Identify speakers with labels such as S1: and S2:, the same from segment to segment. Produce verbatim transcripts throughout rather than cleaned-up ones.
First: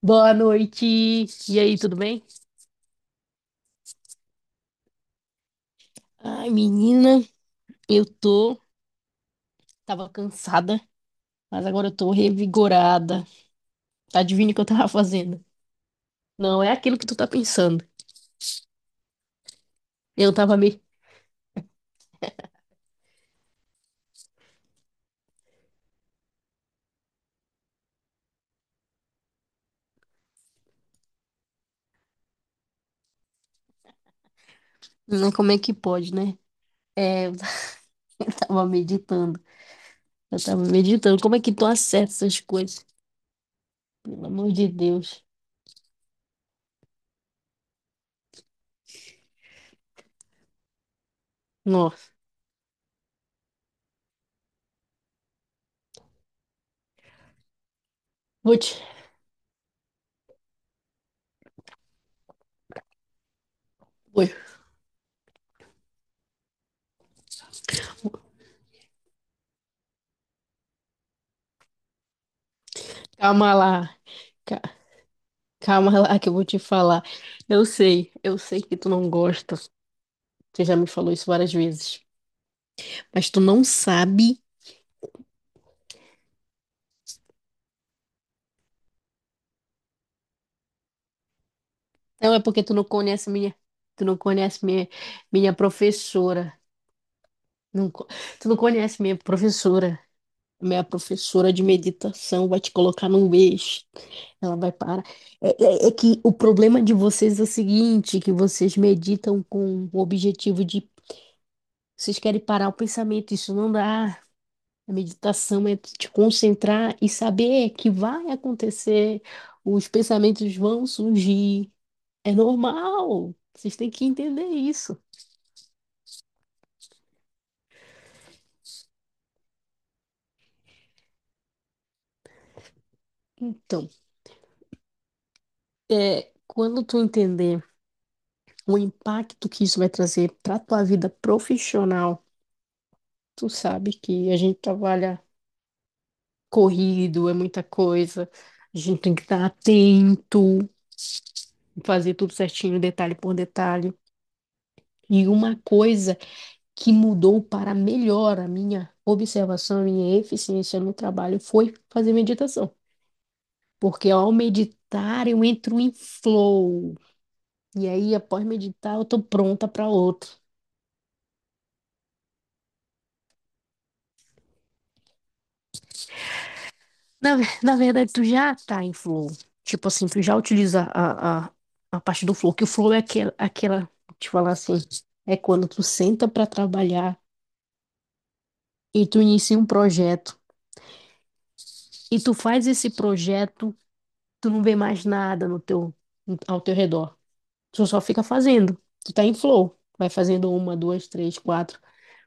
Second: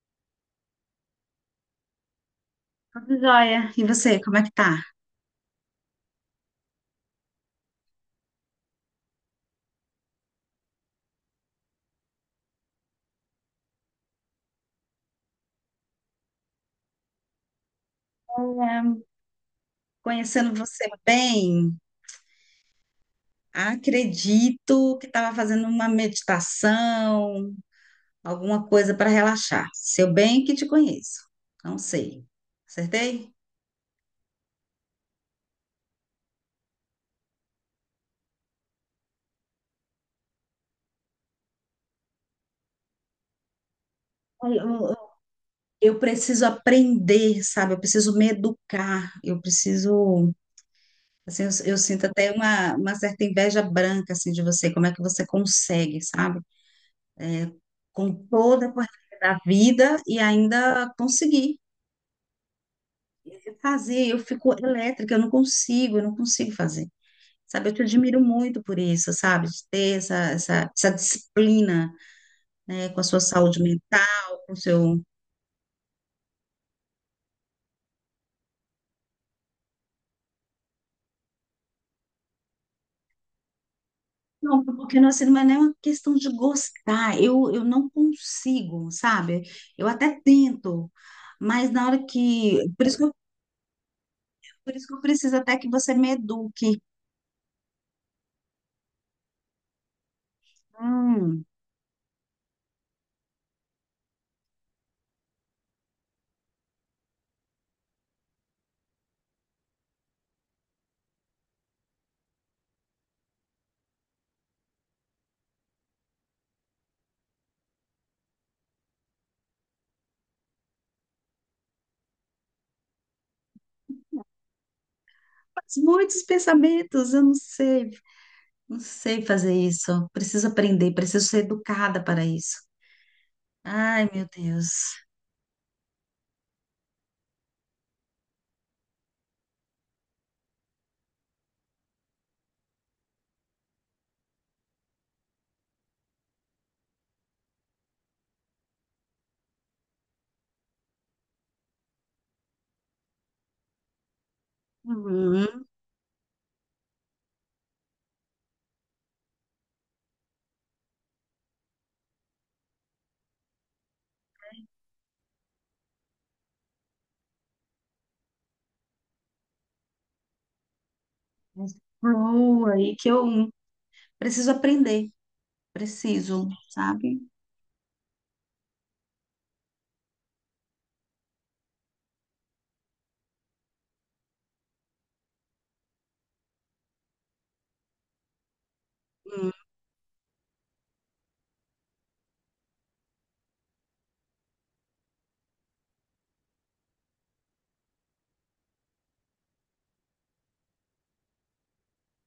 S1: Boa noite. E aí, tudo bem?
S2: Tudo jóia. E você, como é que tá?
S1: Ai, menina, eu tô. Tava cansada, mas agora eu tô revigorada. Adivinha o que eu tava fazendo? Não é aquilo que tu tá pensando. Eu
S2: Conhecendo
S1: tava me.
S2: você bem, acredito que estava fazendo uma meditação, alguma coisa para relaxar. Seu bem que te conheço. Não sei. Acertei?
S1: Não, como é que pode, né? É, eu tava meditando. Eu tava meditando. Como é que tu acerta essas coisas? Pelo amor
S2: Olha,
S1: de
S2: Eu, eu-
S1: Deus.
S2: eu preciso aprender, sabe? Eu preciso me educar. Eu preciso, assim, eu, eu sinto
S1: Nossa.
S2: até uma, uma certa inveja branca, assim, de você. Como é que você consegue, sabe? Com
S1: Vou
S2: toda a
S1: te.
S2: correria da vida e ainda conseguir fazer, eu
S1: vou-
S2: fico elétrica, eu não consigo, eu não consigo fazer. Sabe, eu te admiro muito por isso, sabe? De ter essa, essa, essa disciplina, né, com a sua
S1: Calma
S2: saúde
S1: lá.
S2: mental, com o
S1: ca-
S2: seu.
S1: Calma lá que eu vou te falar. Eu sei, eu sei que tu não gosta. Você já me falou isso várias vezes. Mas tu não sabe.
S2: Não, porque não, assim, não é nem uma questão de gostar. Eu, eu não consigo, sabe? Eu até tento, mas na hora
S1: Não, é
S2: que.
S1: porque tu não
S2: Por isso que eu,
S1: conhece minha, tu não conhece
S2: por isso
S1: minha,
S2: que eu preciso
S1: minha
S2: até que você me
S1: professora.
S2: eduque.
S1: Não, co- tu não conhece minha professora. Minha
S2: Hum,
S1: professora de meditação vai te colocar num eixo. Ela vai parar. É, é- é que o problema de vocês é o seguinte, que vocês meditam com o objetivo de... Vocês querem parar o pensamento, isso não dá. A meditação é te concentrar e saber que vai acontecer, os pensamentos vão surgir. É normal. Vocês têm que entender isso.
S2: mas muitos pensamentos, eu não sei, não sei fazer isso. Preciso aprender, preciso ser educada para isso.
S1: Então,
S2: Ai, meu Deus.
S1: é, quando tu entender o impacto que isso vai trazer para tua vida profissional, tu sabe que a gente trabalha corrido, é muita coisa. A gente tem que estar atento, fazer tudo certinho, detalhe por detalhe. E uma
S2: Uhum.
S1: coisa que mudou para melhor a minha observação, a minha eficiência no trabalho foi fazer meditação. Porque ao meditar eu entro em flow, e aí, após meditar, eu tô pronta para outro.
S2: Mas flow aí que eu preciso aprender, preciso, sabe?
S1: Na, ver- na verdade, tu já tá em flow. Tipo assim, tu já utiliza a, a, a parte do flow, que o flow é aquela, aquela, vou te falar assim, é quando tu senta para trabalhar e tu
S2: Hum,
S1: inicia um projeto. E tu faz esse projeto, tu não vê mais nada no teu, ao teu redor. Tu só fica fazendo. Tu tá em flow. Vai fazendo uma, duas, três, quatro.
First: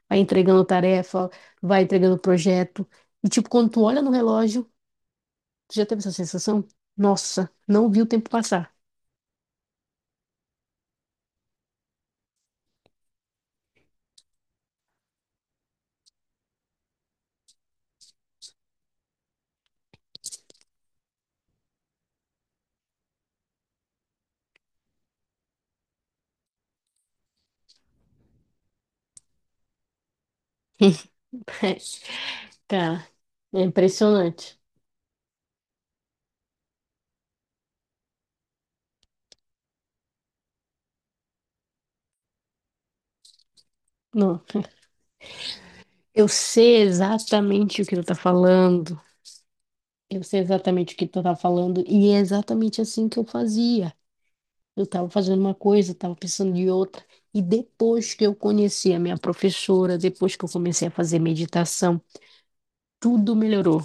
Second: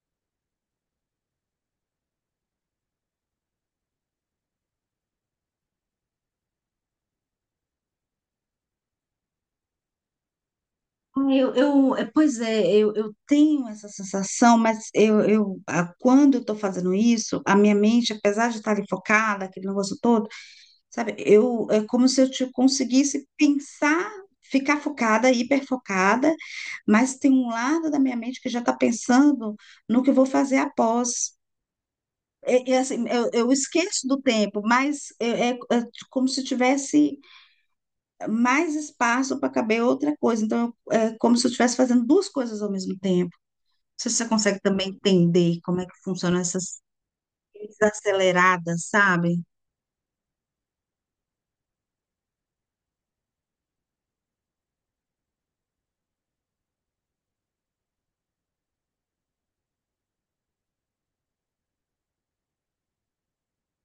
S1: Vai entregando tarefa, vai entregando projeto. E tipo, quando tu olha no relógio, tu já teve essa sensação? Nossa, não vi o tempo passar.
S2: Eu, eu, é, pois é, eu, eu tenho essa sensação, mas eu, eu, a- quando eu estou fazendo isso, a minha mente, apesar de estar ali focada, aquele negócio todo, sabe, eu, é como se eu te conseguisse pensar, ficar focada, hiperfocada, mas tem um lado da minha mente que já está pensando no que eu vou fazer após. é- é assim,
S1: Cara,
S2: eu, eu
S1: é
S2: esqueço do
S1: impressionante.
S2: tempo, mas é, é- é como se tivesse mais espaço para caber outra coisa. Então, eu- é como se eu estivesse fazendo duas coisas ao mesmo tempo. Não sei se você
S1: Não,
S2: consegue também entender como é que
S1: eu
S2: funcionam
S1: sei
S2: essas
S1: exatamente o que tu tá
S2: desaceleradas,
S1: falando.
S2: sabe?
S1: Eu sei exatamente o que tu tá falando e é exatamente assim que eu fazia. Eu tava fazendo uma coisa, tava pensando em outra. E depois que eu conheci a minha professora, depois que eu comecei a fazer meditação, tudo melhorou.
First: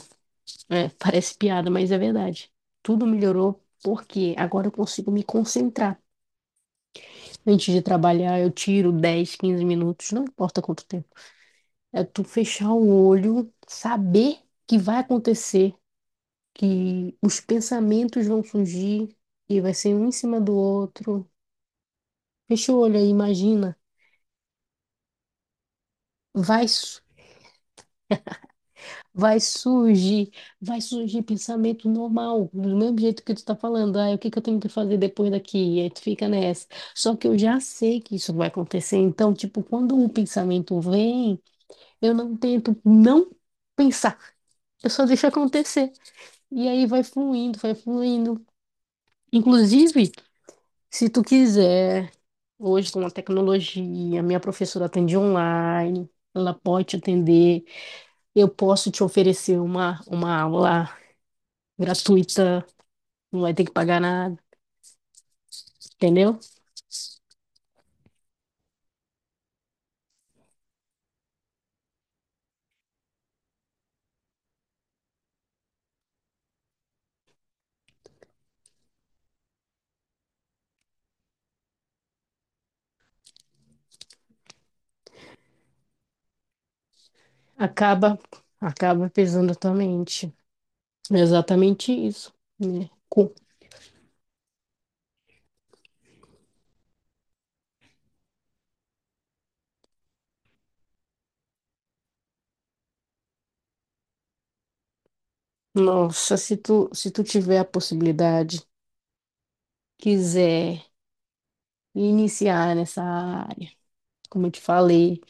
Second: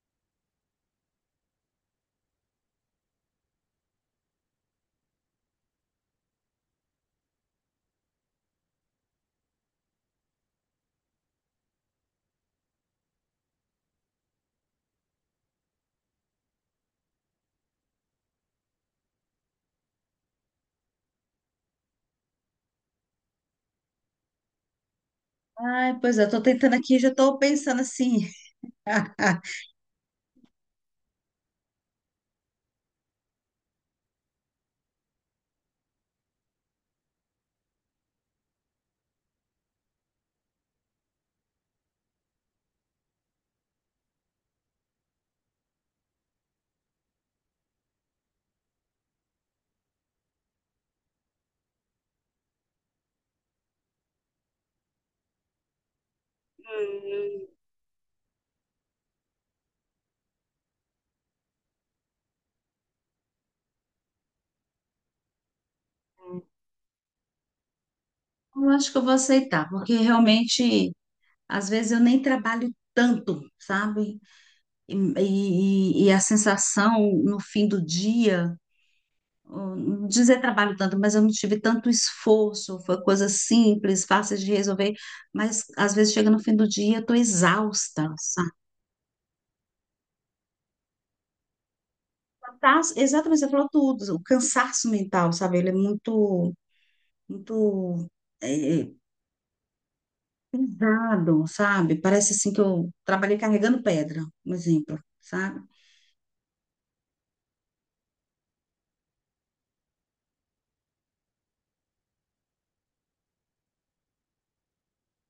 S1: É, parece piada, mas é verdade. Tudo melhorou porque agora eu consigo me concentrar. Antes de trabalhar, eu tiro dez, quinze minutos, não importa quanto tempo. É tu fechar o olho, saber que vai acontecer, que os pensamentos vão surgir e vai ser um em cima do outro. Fecha o olho aí, imagina.
S2: Ai, pois é, estou
S1: Vai,
S2: tentando aqui,
S1: su-
S2: já estou pensando assim.
S1: vai surgir, vai surgir pensamento normal, do mesmo jeito que tu tá falando. Ah, o que que eu tenho que fazer depois daqui? E aí tu fica nessa. Só que eu já sei que isso vai acontecer. Então, tipo, quando um pensamento vem. Eu não tento não pensar. Eu só deixo acontecer. E aí vai fluindo, vai fluindo. Inclusive, se tu quiser, hoje com a tecnologia, minha professora atende online, ela pode te atender. Eu posso te oferecer uma, uma aula gratuita, não vai ter que pagar nada, entendeu?
S2: Eu acho que eu vou aceitar, porque realmente, às vezes, eu nem trabalho tanto, sabe? E, e, e a sensação no fim do dia. Hum, dizer trabalho tanto, mas eu não tive tanto esforço, foi coisa simples, fácil de resolver, mas às vezes chega no fim do dia, eu estou
S1: Acaba,
S2: exausta, sabe?
S1: acaba pesando a tua mente. É exatamente isso, né?
S2: Cansaço-
S1: Com-
S2: exatamente, você falou tudo, o cansaço mental, sabe? Ele é muito, muito é, é, pesado, sabe? Parece assim que eu trabalhei carregando pedra, um exemplo, sabe?
S1: Nossa, se tu, se tu tiver a possibilidade, quiser me iniciar nessa área, como eu te falei.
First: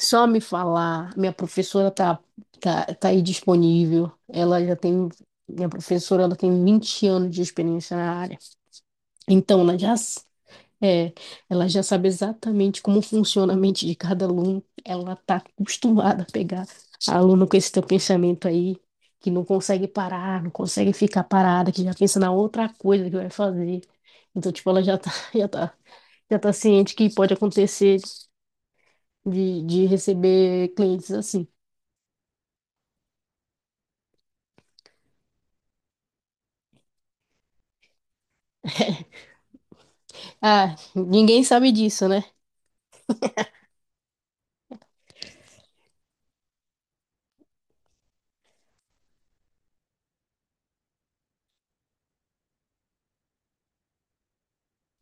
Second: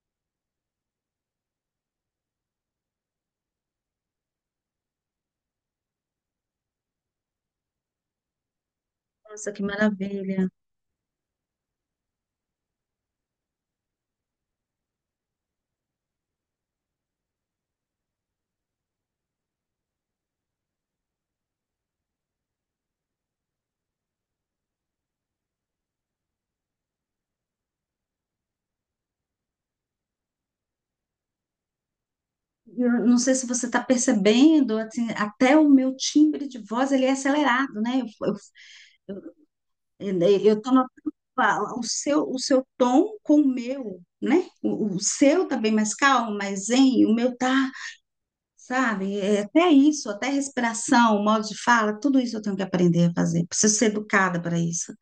S1: Só me falar, minha professora tá, tá, tá aí disponível. Ela já tem, minha professora, ela tem vinte anos de experiência na área.
S2: Nossa,
S1: Então,
S2: que
S1: ela já, s-
S2: maravilha.
S1: é, ela já sabe exatamente como funciona a mente de cada aluno. Ela tá acostumada a pegar aluno com esse teu pensamento aí, que não consegue parar, não consegue ficar parada, que já pensa na outra coisa que vai fazer. Então, tipo, ela já tá, já tá já tá ciente que pode acontecer de, de receber clientes assim.
S2: Eu não sei se você está percebendo, assim, até o meu timbre de voz ele é acelerado, né? Eu, eu- E daí eu estou
S1: Ah,
S2: notando
S1: ninguém sabe
S2: a- o
S1: disso, né?
S2: seu, o seu tom com o meu, né? O, o seu tá bem mais calmo, mais zen, o meu tá, sabe? É, até isso, até respiração, o modo de fala, tudo isso eu tenho que aprender a fazer. Preciso ser educada para isso.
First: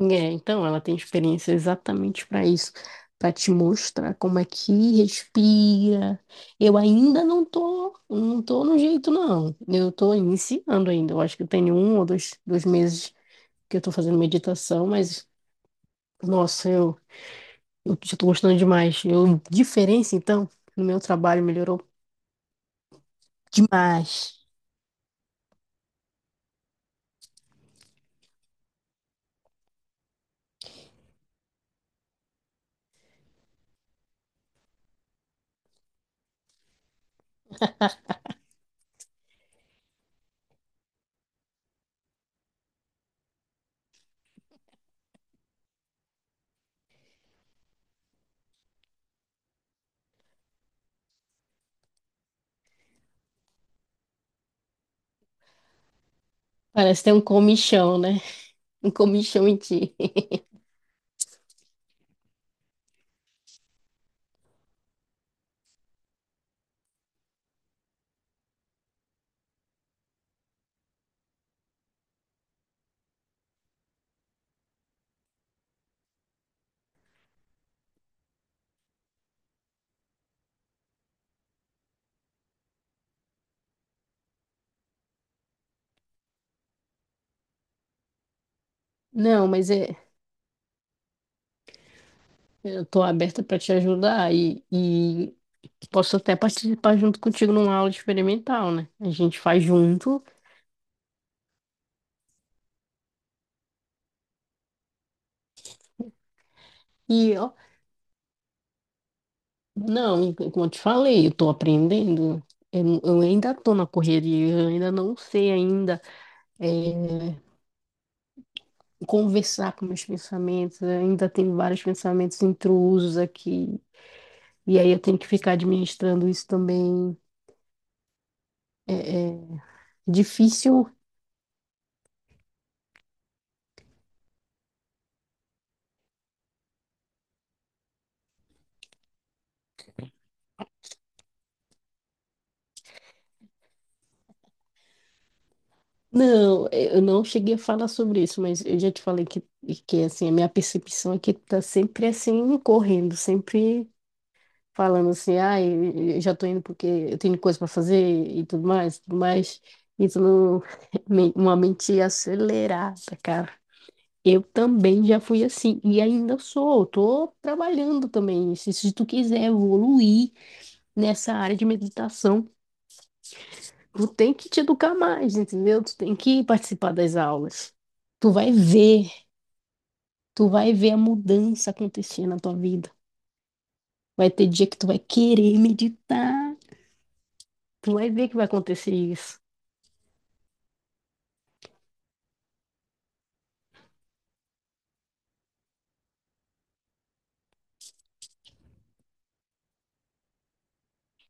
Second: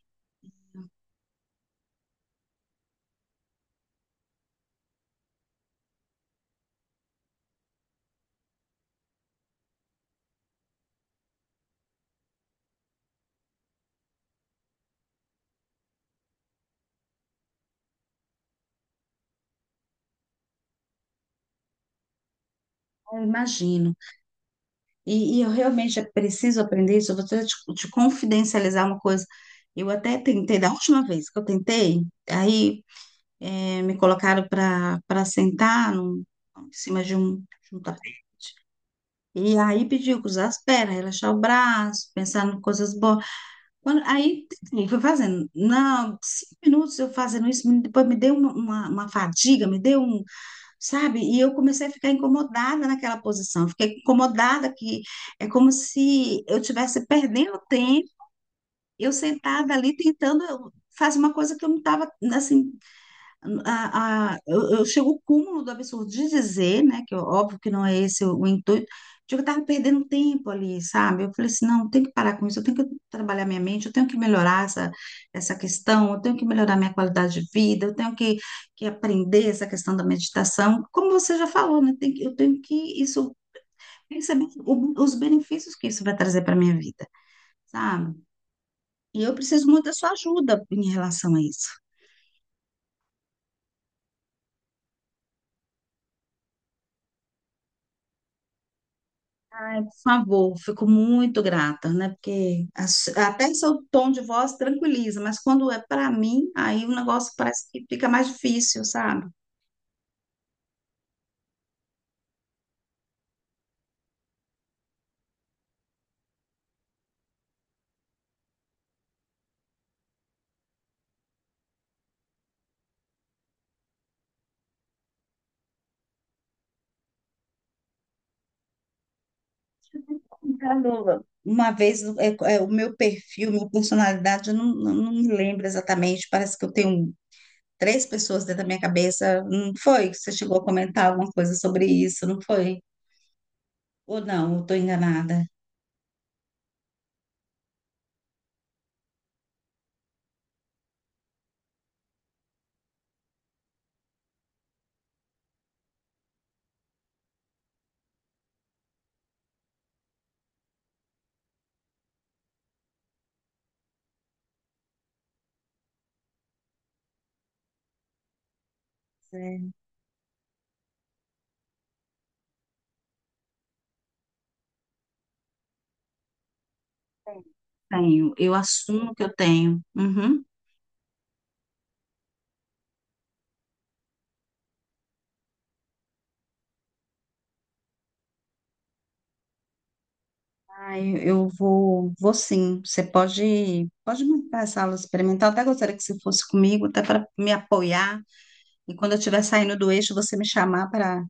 S1: É, então ela tem experiência exatamente para isso, para te mostrar como é que respira. Eu ainda não tô, não tô no jeito, não. Eu tô iniciando ainda. Eu acho que eu tenho um ou dois, dois meses que eu tô fazendo meditação, mas, nossa, eu, eu já tô gostando demais. Eu, diferença, então, no meu trabalho melhorou
S2: Eu imagino.
S1: demais.
S2: E, e eu realmente preciso aprender isso. Eu vou te, te confidencializar uma coisa. Eu até tentei, da última vez que eu tentei, aí eh, me colocaram para para sentar num- em cima de um, de um tapete. E aí pediu que usasse as pernas, relaxar o braço, pensar em coisas boas. Quando, aí eu fui fazendo. Não, cinco minutos eu fazendo isso, me- depois me deu uma, uma, uma fadiga, me deu um, sabe? E eu comecei a ficar incomodada naquela posição, fiquei incomodada que é como se eu
S1: Parece
S2: estivesse
S1: ter um
S2: perdendo
S1: comichão,
S2: tempo,
S1: né? Um
S2: eu
S1: comichão em
S2: sentada
S1: ti.
S2: ali tentando fazer uma coisa que eu não estava, assim, a, a- eu, eu chego ao cúmulo do absurdo de dizer, né, que óbvio que não é esse o, o intuito, de que eu estava perdendo tempo ali, sabe? Eu falei assim, não, eu tenho que parar com isso, eu tenho que trabalhar minha mente, eu tenho que melhorar essa, essa questão, eu tenho que melhorar minha qualidade de vida, eu tenho que, que aprender essa questão da meditação. Como você já falou, né, tem que- eu tenho que isso, perceber o- os benefícios que isso vai trazer para minha vida, sabe? E eu
S1: Não,
S2: preciso
S1: mas
S2: muito da
S1: é,
S2: sua ajuda em relação a isso.
S1: eu tô aberta para te ajudar e, e posso até participar junto contigo numa aula experimental, né? A gente faz
S2: Por
S1: junto
S2: favor, fico muito grata, né? Porque as- até seu tom de voz tranquiliza, mas quando é para mim, aí o negócio
S1: e, ó,
S2: parece que fica mais difícil, sabe?
S1: não, como eu te falei, eu tô aprendendo. Eu, eu ainda tô na correria, eu ainda não sei ainda é, conversar com meus pensamentos, eu ainda tenho vários pensamentos intrusos aqui. E aí eu tenho que ficar administrando isso também. É, é difícil.
S2: Caramba. Uma vez, é, é, o meu perfil, minha personalidade, eu não, não, não me lembro exatamente, parece que eu tenho três pessoas dentro da minha cabeça. Não foi? Que Você chegou a comentar alguma coisa sobre isso, não foi? Ou não, eu estou enganada?
S1: Não, eh, eu não cheguei a falar sobre isso, mas eu já te falei que, que assim, a minha percepção é que tá sempre assim, correndo, sempre falando assim, ah, eu eu já tô indo porque eu tenho coisa para fazer e tudo mais, tudo mais. Isso não, me- uma mente acelerada, cara. Eu também já fui assim, e ainda sou, tô trabalhando também. Se, se tu quiser
S2: É.
S1: evoluir nessa área de meditação, tu tem que te educar mais, entendeu? Tu tem que participar das aulas. Tu
S2: Tenho,
S1: vai
S2: eu
S1: ver,
S2: assumo que eu tenho. Uhum.
S1: tu vai ver a mudança acontecer na tua vida. Vai ter dia que tu vai querer meditar, tu vai ver que vai acontecer isso.
S2: Ai, eu vou, vou sim. Você pode, pode montar essa aula experimental. Até gostaria que você fosse comigo, até para me apoiar. E quando eu estiver saindo do eixo, você me chamar para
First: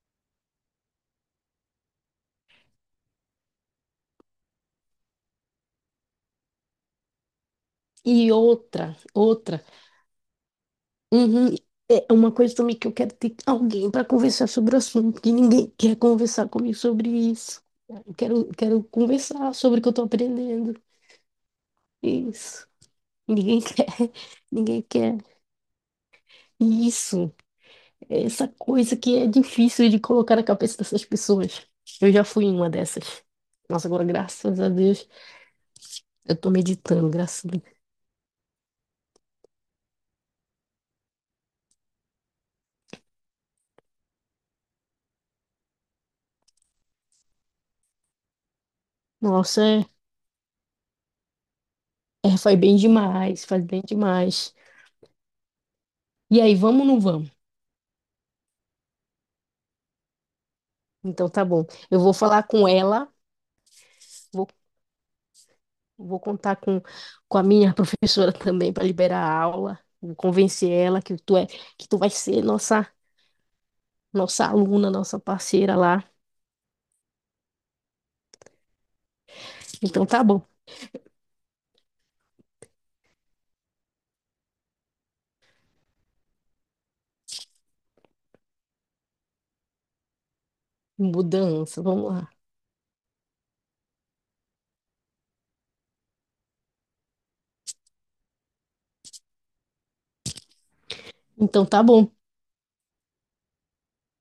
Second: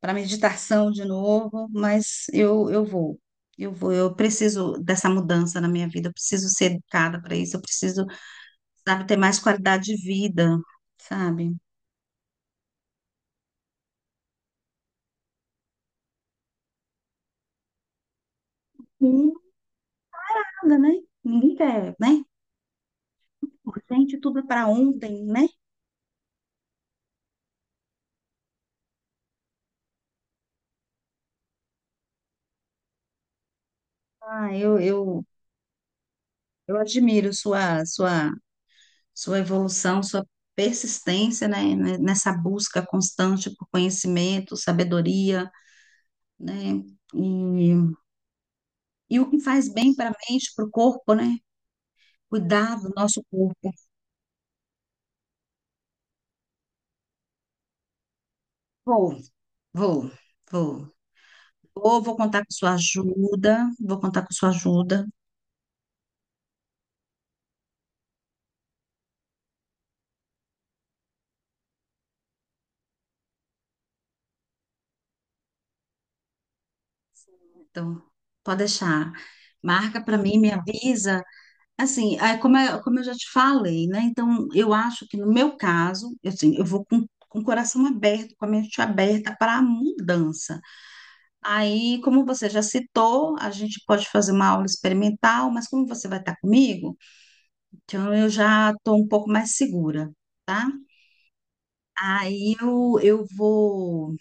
S2: para meditação de novo. Mas eu, eu vou, eu vou. Eu preciso dessa mudança na minha vida. Eu preciso ser educada para isso. Eu preciso,
S1: E outra,
S2: sabe, ter mais
S1: outra,
S2: qualidade de vida, sabe?
S1: uhum, é uma coisa também que eu quero ter alguém para conversar sobre o assunto, porque ninguém quer conversar comigo sobre isso. Eu quero, quero
S2: Ninguém
S1: conversar sobre o que eu estou
S2: nada,
S1: aprendendo.
S2: né? Ninguém quer, né?
S1: Isso. Ninguém quer,
S2: Urgente, tudo é para
S1: ninguém quer
S2: ontem, né?
S1: isso. É essa coisa que é difícil de colocar na cabeça dessas pessoas. Eu já fui uma dessas. Nossa, agora,
S2: Ah,
S1: graças a
S2: eu,
S1: Deus,
S2: eu,
S1: eu tô
S2: eu
S1: meditando,
S2: admiro
S1: graças a Deus.
S2: sua, sua sua evolução, sua persistência, né, né, nessa busca constante por conhecimento, sabedoria, né, e, e o que
S1: Nossa,
S2: faz
S1: é,
S2: bem para a mente, para o corpo, né,
S1: é, faz bem
S2: cuidar do nosso
S1: demais, faz
S2: corpo.
S1: bem demais. E aí, vamos ou não vamos?
S2: Vou, vou, vou.
S1: Então, tá bom. Eu
S2: Ou
S1: vou
S2: vou
S1: falar
S2: contar com
S1: com
S2: sua
S1: ela,
S2: ajuda, vou contar com
S1: vou,
S2: sua ajuda.
S1: vou contar com, com a minha professora também para liberar a aula, vou convencer ela que tu é, que tu vai ser nossa, nossa aluna, nossa parceira lá.
S2: Então, pode deixar. Marca
S1: Então,
S2: para
S1: tá
S2: mim,
S1: bom.
S2: me avisa. Assim, é, como, é- como eu já te falei, né? Então, eu acho que no meu caso, eu, assim, eu vou com, com o coração aberto, com a mente aberta para a mudança.
S1: Mudança,
S2: Aí,
S1: vamos
S2: como
S1: lá.
S2: você já citou, a gente pode fazer uma aula experimental, mas como você vai estar comigo, então eu já estou um pouco mais segura, tá?
S1: Então, tá bom.
S2: Aí eu, eu vou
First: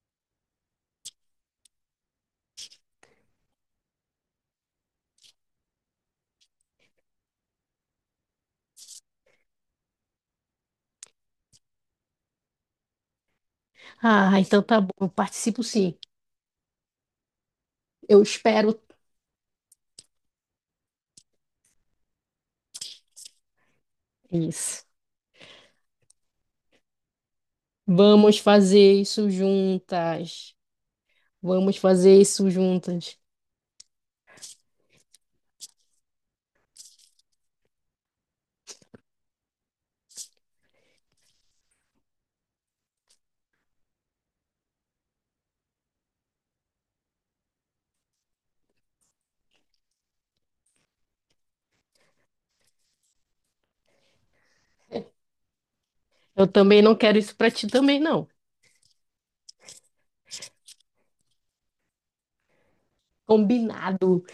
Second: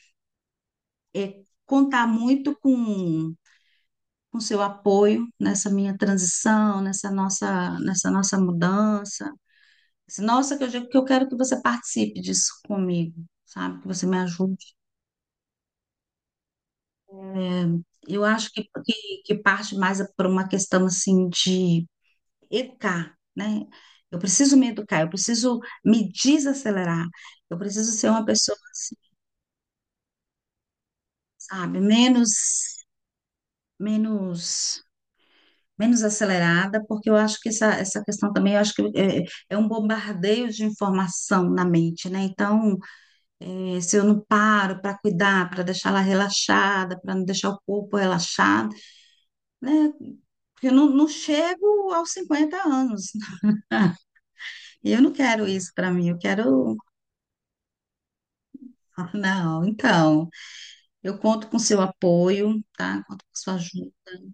S2: é, contar muito com com seu apoio nessa minha transição, nessa nossa, nessa nossa mudança. Assim, nossa, que eu, digo que eu quero que você participe disso comigo, sabe? Que você me
S1: Ah, então
S2: ajude.
S1: tá bom, eu participo sim.
S2: É,
S1: Eu
S2: eu acho que,
S1: espero
S2: que, que parte mais é por uma questão, assim, de educar, né? Eu preciso me
S1: isso.
S2: educar, eu preciso me desacelerar, eu preciso ser uma
S1: Vamos
S2: pessoa, assim,
S1: fazer isso juntas. Vamos
S2: sabe?
S1: fazer
S2: Menos,
S1: isso juntas.
S2: menos, menos acelerada, porque eu acho que essa, essa questão também, eu acho que é, é um bombardeio de informação na mente, né? Então, é, se eu não paro para cuidar, para deixar ela relaxada, para não deixar o corpo relaxado, né? Porque eu não, não chego aos cinquenta anos. E eu não quero isso para mim, eu
S1: Eu
S2: quero.
S1: também não quero isso pra ti também, não.
S2: Não, então, eu conto com seu apoio, tá? Conto com sua ajuda.
S1: Combinado.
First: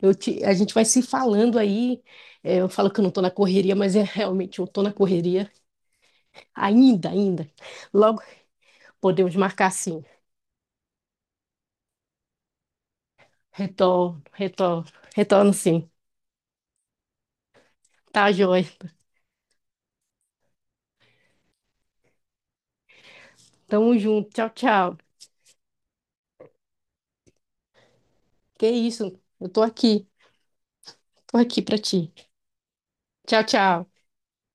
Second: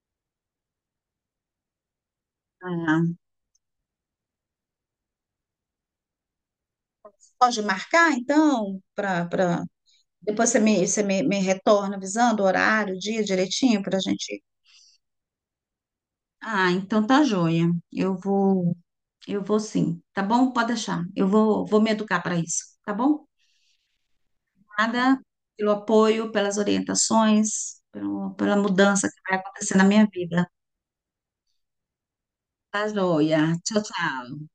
S1: Eu te, a gente vai se falando aí. É, eu falo que eu não tô na correria, mas é realmente eu tô na correria. Ainda, ainda.
S2: Pode marcar,
S1: Logo
S2: então, para.
S1: podemos
S2: para
S1: marcar sim.
S2: Depois você me, você me, me retorna avisando o horário, o dia direitinho, para a
S1: Retorno,
S2: gente.
S1: retorno, retorno sim.
S2: Ah, então tá joia. Eu
S1: Tá, joia.
S2: vou. Eu vou sim, tá bom? Pode deixar. Eu vou, vou me educar para isso, tá bom?
S1: Tamo junto. Tchau, tchau.
S2: Nada pelo apoio, pelas orientações, pelo- pela
S1: Que
S2: mudança
S1: isso?
S2: que vai
S1: Eu tô
S2: acontecer na
S1: aqui.
S2: minha vida.
S1: Tô aqui pra ti.
S2: Tá
S1: Tchau,
S2: joia. Tchau,
S1: tchau.
S2: tchau.